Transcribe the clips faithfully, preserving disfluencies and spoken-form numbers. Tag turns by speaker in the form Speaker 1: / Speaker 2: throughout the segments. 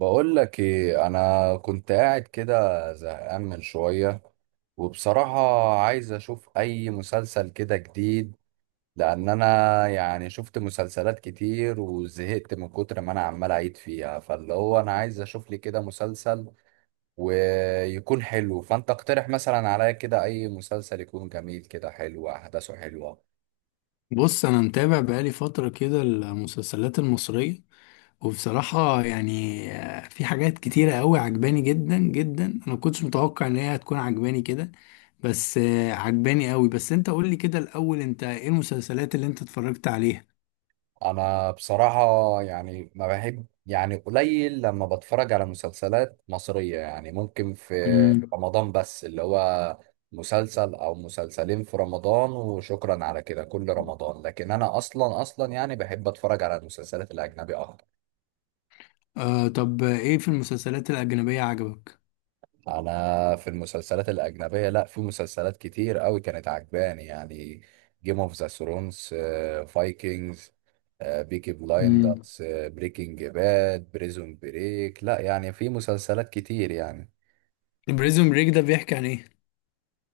Speaker 1: بقول لك ايه، انا كنت قاعد كده زهقان من شويه. وبصراحه عايز اشوف اي مسلسل كده جديد، لان انا يعني شفت مسلسلات كتير وزهقت من كتر ما انا عمال اعيد فيها. فاللي هو انا عايز اشوف لي كده مسلسل ويكون حلو. فانت اقترح مثلا عليا كده اي مسلسل يكون جميل كده، حلو احداثه حلوه.
Speaker 2: بص، انا متابع بقالي فتره كده المسلسلات المصريه. وبصراحه يعني آه، في حاجات كتيره قوي عجباني جدا جدا. انا ما كنتش متوقع ان هي هتكون عجباني كده، بس آه، عجباني قوي. بس انت قول لي كده الاول، انت ايه المسلسلات اللي انت اتفرجت عليها؟
Speaker 1: انا بصراحة يعني ما بحب، يعني قليل لما بتفرج على مسلسلات مصرية. يعني ممكن في
Speaker 2: امم.
Speaker 1: رمضان بس، اللي هو مسلسل او مسلسلين في رمضان وشكرا على كده كل رمضان. لكن انا اصلا اصلا يعني بحب اتفرج على المسلسلات الاجنبية اكتر.
Speaker 2: آه، طب آه، ايه في المسلسلات الاجنبيه عجبك؟
Speaker 1: انا في المسلسلات الاجنبيه، لا، في مسلسلات كتير قوي كانت عجباني يعني: جيم اوف ذا ثرونز، فايكنجز، بيكي
Speaker 2: امم.
Speaker 1: بلايندرز، بريكنج باد، بريزون بريك. لا يعني في مسلسلات كتير يعني.
Speaker 2: بريزون بريك ده بيحكي عن ايه؟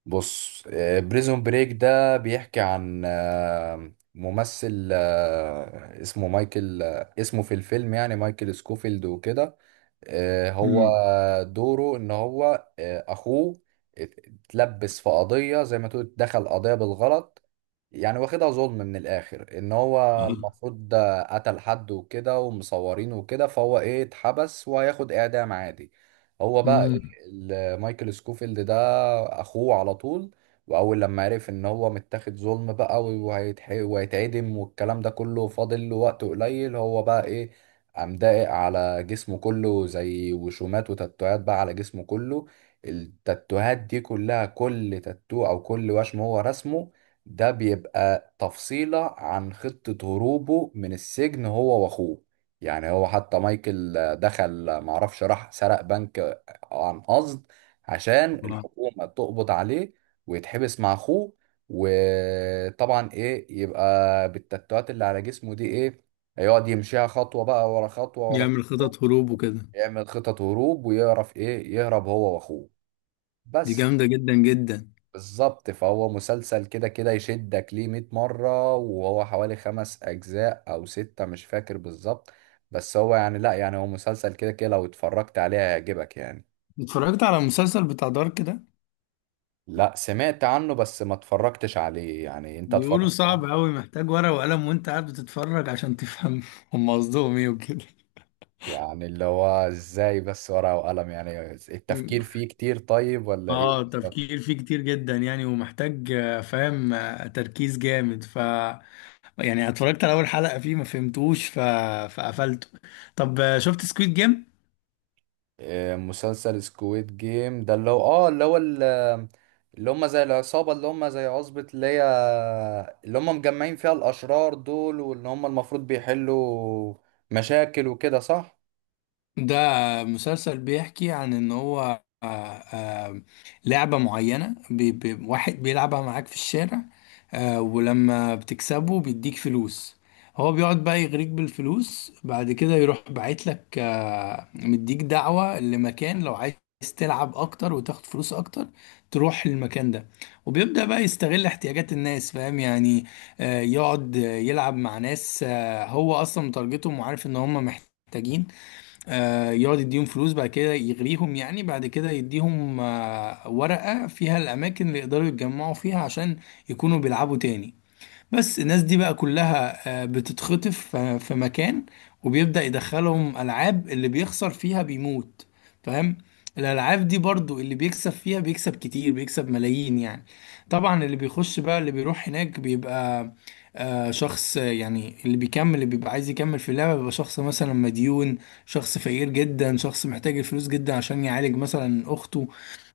Speaker 1: بص، بريزون بريك ده بيحكي عن آه، ممثل، آه، اسمه مايكل، آه، اسمه في الفيلم يعني مايكل سكوفيلد وكده. آه، هو
Speaker 2: امم.
Speaker 1: دوره ان هو آه، اخوه اتلبس في قضية، زي ما تقول دخل قضية بالغلط. يعني واخدها ظلم من الاخر، ان هو المفروض ده قتل حد وكده ومصورينه وكده، فهو ايه، اتحبس وهياخد اعدام عادي. هو بقى ايه،
Speaker 2: امم.
Speaker 1: ال- مايكل سكوفيلد ده اخوه على طول. واول لما عرف ان هو متاخد ظلم بقى وهيتح- وهيتعدم والكلام ده كله، فاضل له وقت قليل. هو بقى ايه، قام داقق على جسمه كله زي وشومات وتاتوهات بقى على جسمه كله. التاتوهات دي كلها، كل تاتو او كل وشم هو رسمه، ده بيبقى تفصيلة عن خطة هروبه من السجن هو واخوه. يعني هو حتى مايكل آه، دخل معرفش راح سرق بنك آه، عن قصد، عشان الحكومة تقبض عليه ويتحبس مع اخوه. وطبعا ايه يبقى بالتاتوهات اللي على جسمه دي ايه، يقعد يمشيها خطوة بقى ورا خطوة ورا
Speaker 2: يعمل
Speaker 1: خطوة.
Speaker 2: خطط هروب وكده.
Speaker 1: يعمل خطط هروب ويعرف ايه يهرب هو واخوه
Speaker 2: دي
Speaker 1: بس.
Speaker 2: جامده جدا جدا.
Speaker 1: بالظبط، فهو مسلسل كده كده يشدك ليه مية مرة. وهو حوالي خمس أجزاء أو ستة مش فاكر بالظبط. بس هو يعني، لا يعني هو مسلسل كده كده لو اتفرجت عليه هيعجبك يعني.
Speaker 2: اتفرجت على المسلسل بتاع دارك ده؟
Speaker 1: لا، سمعت عنه بس ما اتفرجتش عليه. يعني انت
Speaker 2: بيقولوا
Speaker 1: اتفرجت
Speaker 2: صعب
Speaker 1: عليه؟
Speaker 2: أوي، محتاج ورقة وقلم وأنت قاعد بتتفرج عشان تفهم هم قصدهم إيه وكده.
Speaker 1: يعني اللي هو ازاي بس، ورقة وقلم؟ يعني التفكير فيه كتير طيب ولا ايه؟
Speaker 2: اه، تفكير فيه كتير جدا يعني، ومحتاج آه، فاهم، آه، تركيز جامد ف يعني. اتفرجت على اول حلقة فيه ما فهمتوش، ف... فقفلته. طب آه، شفت سكويد جيم؟
Speaker 1: آه، مسلسل سكويد جيم ده اللي هو، اه اللي هو ال- اللي هم زي العصابة، اللي هم زي عصبة اللي هي اللي هم مجمعين فيها الأشرار دول، واللي هم المفروض بيحلوا مشاكل وكده، صح؟
Speaker 2: ده مسلسل بيحكي عن ان هو آه، آه، لعبة معينة بي بي واحد بيلعبها معاك في الشارع. آه، ولما بتكسبه بيديك فلوس، هو بيقعد بقى يغريك بالفلوس، بعد كده يروح باعت لك آه، مديك دعوة لمكان لو عايز تلعب اكتر وتاخد فلوس اكتر، تروح المكان ده. وبيبدأ بقى يستغل احتياجات الناس، فاهم يعني. آه، يقعد يلعب مع ناس آه، هو اصلا متارجتهم وعارف ان هم محتاجين. آه، يقعد يديهم فلوس، بعد كده يغريهم يعني، بعد كده يديهم آه، ورقة فيها الأماكن اللي يقدروا يتجمعوا فيها عشان يكونوا بيلعبوا تاني. بس الناس دي بقى كلها آه، بتتخطف ف- في مكان، وبيبدأ يدخلهم ألعاب، اللي بيخسر فيها بيموت، فاهم. الألعاب دي برضو اللي بيكسب فيها بيكسب كتير، بيكسب ملايين يعني. طبعا اللي بيخش بقى اللي بيروح هناك بيبقى آه، شخص، آه، يعني اللي بيكمل اللي بيبقى عايز يكمل في اللعبة بيبقى شخص مثلا مديون، شخص فقير جدا، شخص محتاج الفلوس جدا عشان يعالج مثلا أخته،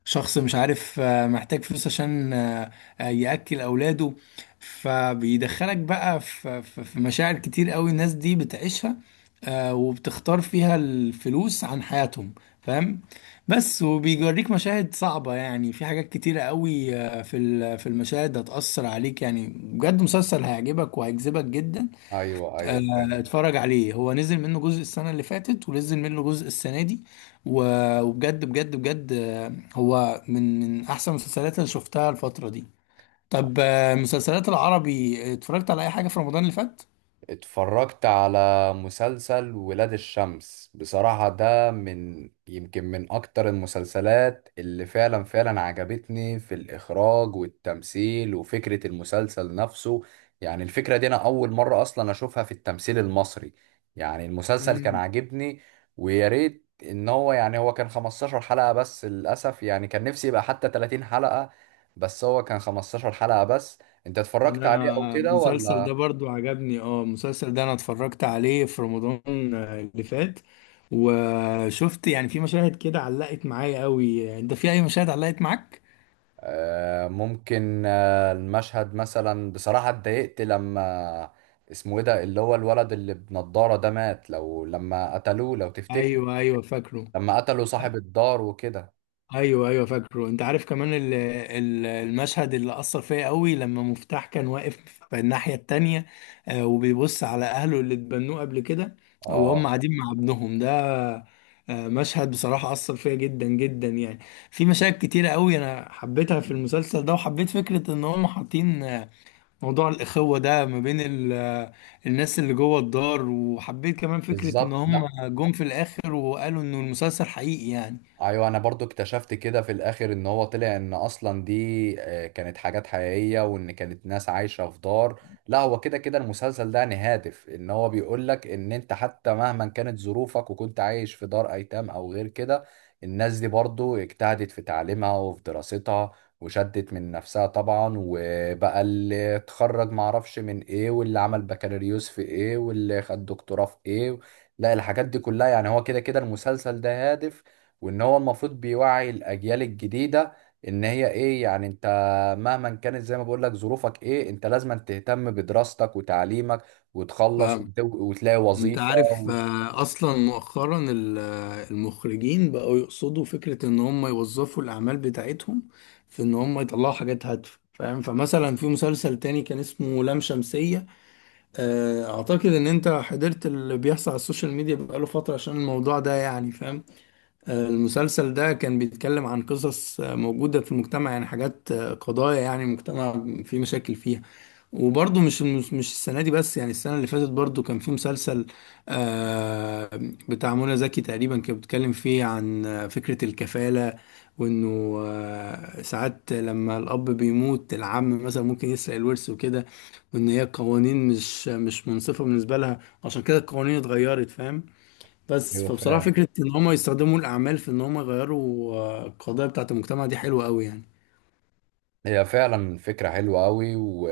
Speaker 2: شخص مش عارف آه، محتاج فلوس عشان آه، آه، يأكل أولاده. فبيدخلك بقى في في في مشاعر كتير قوي الناس دي بتعيشها، آه، وبتختار فيها الفلوس عن حياتهم، فاهم. بس وبيوريك مشاهد صعبة يعني، في حاجات كتيرة قوي آه، في ال- في المشاهد هتأثر عليك يعني، بجد مسلسل هيعجبك وهيجذبك جدا.
Speaker 1: ايوه ايوه،
Speaker 2: آه،
Speaker 1: فاهم.
Speaker 2: اتفرج عليه، هو نزل منه جزء السنة اللي فاتت ونزل منه جزء السنة دي. و- وبجد بجد بجد آه، هو من من أحسن المسلسلات اللي شفتها الفترة دي. طب آه، مسلسلات العربي، اتفرجت على اي حاجة في رمضان اللي فات؟
Speaker 1: اتفرجت على مسلسل ولاد الشمس بصراحة. ده من يمكن من أكتر المسلسلات اللي فعلا فعلا عجبتني، في الإخراج والتمثيل وفكرة المسلسل نفسه. يعني الفكرة دي أنا أول مرة أصلا أشوفها في التمثيل المصري. يعني المسلسل كان
Speaker 2: امم.
Speaker 1: عاجبني. ويا ريت إن هو، يعني هو كان خمستاشر حلقة بس للأسف، يعني كان نفسي يبقى حتى تلاتين حلقة. بس هو كان خمستاشر حلقة بس. أنت اتفرجت عليه أو
Speaker 2: انا
Speaker 1: كده
Speaker 2: المسلسل ده
Speaker 1: ولا؟
Speaker 2: برضو عجبني. اه، المسلسل ده انا اتفرجت عليه في رمضان آه، اللي فات. وشفت يعني في مشاهد كده علقت معايا قوي. انت في اي مشاهد علقت معاك؟
Speaker 1: آه، ممكن آه، المشهد مثلا، بصراحة اتضايقت لما، اسمه ايه ده اللي هو الولد اللي بنضارة ده، مات لو، لما قتلوه، لو تفتكر.
Speaker 2: ايوه، ايوه، فاكره.
Speaker 1: لما قتلوا صاحب الدار وكده.
Speaker 2: ايوه، ايوه، فاكره. انت عارف كمان ال- ال- المشهد اللي اثر فيا قوي لما مفتاح كان واقف في الناحيه التانية، آه، وبيبص على اهله اللي اتبنوه قبل كده، وهم
Speaker 1: اه،
Speaker 2: قاعدين مع ابنهم ده. آه، مشهد بصراحه اثر فيا جدا جدا يعني. في مشاهد كتيره قوي انا حبيتها في المسلسل ده، وحبيت فكره ان هم حاطين آه، موضوع الاخوه ده ما بين ال- آه، الناس اللي جوه الدار، وحبيت كمان فكره ان
Speaker 1: بالظبط.
Speaker 2: هم
Speaker 1: لا،
Speaker 2: جم في الاخر وقالوا انه المسلسل حقيقي يعني.
Speaker 1: ايوه، انا برضو اكتشفت كده في الاخر ان هو طلع ان اصلا دي آه، كانت حاجات حقيقية، وان كانت ناس عايشة في دار. لا هو كده كده المسلسل ده يعني هادف، ان هو بيقول لك ان انت حتى مهما كانت ظروفك وكنت عايش في دار ايتام او غير كده، الناس دي برضو اجتهدت في تعليمها وفي دراستها وشدت من نفسها طبعا. وبقى اللي اتخرج معرفش من ايه، واللي عمل بكالوريوس في ايه، واللي خد دكتوراه في ايه. لا، الحاجات دي كلها يعني، هو كده كده المسلسل ده هادف. وان هو المفروض بيوعي الاجيال الجديده ان هي ايه، يعني انت مهما كانت زي ما بقول لك ظروفك ايه، انت لازم تهتم بدراستك وتعليمك وتخلص، وت- وتلاقي
Speaker 2: انت
Speaker 1: وظيفه
Speaker 2: عارف
Speaker 1: وت-
Speaker 2: آه، اصلا مؤخرا ال- آه، المخرجين بقوا يقصدوا فكرة ان هم يوظفوا الاعمال بتاعتهم في ان هم يطلعوا حاجات هادفة، فاهم. فمثلا في مسلسل تاني كان اسمه لام شمسية. آه، اعتقد ان انت حضرت اللي بيحصل على السوشيال ميديا بقاله فترة عشان الموضوع ده يعني، فاهم. المسلسل ده كان بيتكلم عن قصص موجودة في المجتمع، يعني حاجات قضايا، يعني مجتمع فيه مشاكل فيها. وبرضه مش مش مش السنة دي بس يعني، السنة اللي فاتت برضه كان في مسلسل آه، بتاع منى زكي تقريبا، كان بيتكلم فيه عن فكرة الكفالة. وإنه آه، ساعات لما الأب بيموت، العم مثلا ممكن يسرق الورث وكده. وإن هي قوانين مش مش منصفة بالنسبة لها، عشان كده القوانين اتغيرت، فاهم. بس
Speaker 1: ايوه
Speaker 2: فبصراحة
Speaker 1: فاهم.
Speaker 2: فكرة إن هم يستخدموا الأعمال في إن هم يغيروا آه، القضايا بتاعة المجتمع دي حلوة أوي يعني.
Speaker 1: هي فعلا فكره حلوه قوي. و...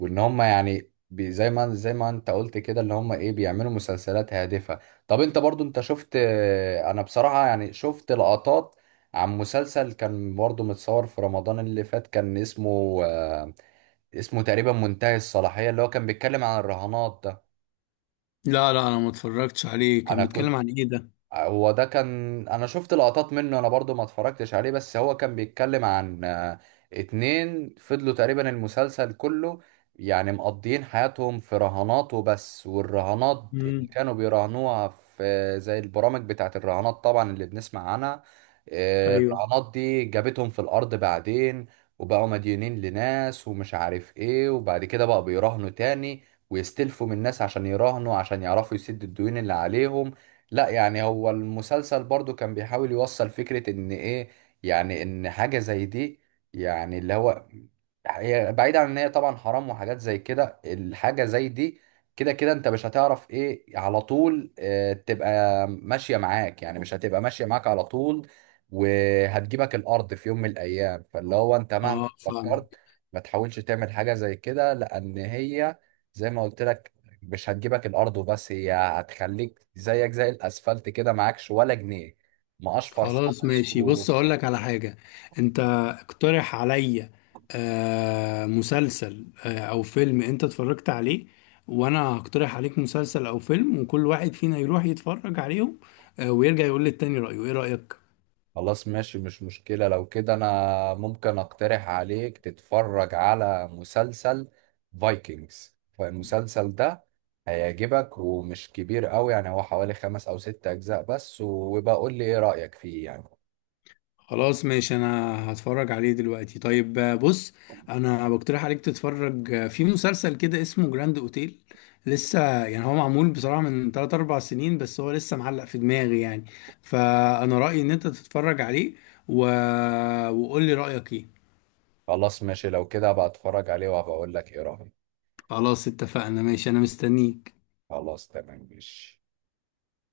Speaker 1: وان هم يعني، بي- زي ما زي ما انت قلت كده، اللي هم ايه، بيعملوا مسلسلات هادفه. طب انت برضو انت شفت، انا بصراحه يعني شفت لقطات عن مسلسل كان برضو متصور في رمضان اللي فات. كان اسمه، اسمه تقريبا منتهي الصلاحية، اللي هو كان بيتكلم عن الرهانات ده.
Speaker 2: لا، لا، أنا ما اتفرجتش عليه. كان
Speaker 1: أنا
Speaker 2: بيتكلم
Speaker 1: كنت،
Speaker 2: عن إيه ده؟
Speaker 1: هو ده كان، انا شفت لقطات منه، انا برضو ما اتفرجتش عليه. بس هو كان بيتكلم عن آه، اتنين فضلوا تقريبا المسلسل كله يعني مقضيين حياتهم في رهانات وبس. والرهانات اللي
Speaker 2: امم.
Speaker 1: كانوا بيراهنوها في زي البرامج بتاعت الرهانات طبعا اللي بنسمع عنها. آه،
Speaker 2: أيوه.
Speaker 1: الرهانات دي جابتهم في الارض بعدين، وبقوا مديونين لناس ومش عارف ايه. وبعد كده بقى بيراهنوا تاني ويستلفوا من الناس عشان يراهنوا، عشان يعرفوا يسدوا الديون اللي عليهم. لا يعني هو المسلسل برضو كان بيحاول يوصل فكرة ان ايه، يعني ان حاجة زي دي، يعني اللي هو هي بعيد عن ان هي طبعا حرام وحاجات زي كده، الحاجة زي دي كده كده انت مش هتعرف ايه على طول. اه تبقى ماشية معاك يعني، مش هتبقى ماشية معاك على طول، وهتجيبك الارض في يوم من الايام. فاللي هو انت مهما
Speaker 2: أه،
Speaker 1: فكرت
Speaker 2: فاهمك.
Speaker 1: ما تحاولش تعمل حاجة زي كده، لان هي زي ما قلت لك، مش هتجيبك الارض وبس، هي هتخليك زيك زي الاسفلت كده، معكش ولا جنيه، مقشفر
Speaker 2: خلاص
Speaker 1: خالص.
Speaker 2: ماشي،
Speaker 1: و...
Speaker 2: بص أقول لك على حاجة. أنت اقترح عليا آه مسلسل آه أو فيلم أنت اتفرجت عليه، وأنا هقترح عليك مسلسل أو فيلم، وكل واحد فينا يروح يتفرج عليهم آه ويرجع يقول للتاني رأيه. إيه رأيك؟
Speaker 1: خلاص ماشي، مش مشكلة. لو كده انا ممكن اقترح عليك تتفرج على مسلسل فايكنجز. فالمسلسل ده هيعجبك ومش كبير قوي، يعني هو حوالي خمس او ست اجزاء بس. وبقى قول لي ايه رأيك فيه يعني.
Speaker 2: خلاص ماشي، انا هتفرج عليه دلوقتي. طيب آه، بص، انا بقترح عليك تتفرج آه، في مسلسل كده اسمه جراند اوتيل. لسه، يعني هو معمول بصراحة من ثلاث اربعة سنين، بس هو لسه معلق في دماغي يعني. فانا رأيي ان انت تتفرج عليه، و... وقول لي رأيك ايه.
Speaker 1: خلاص ماشي، لو كده بقى اتفرج عليه، وهبقى اقول لك ايه رأيي.
Speaker 2: خلاص اتفقنا، ماشي، انا مستنيك.
Speaker 1: خلاص تمام ماشي.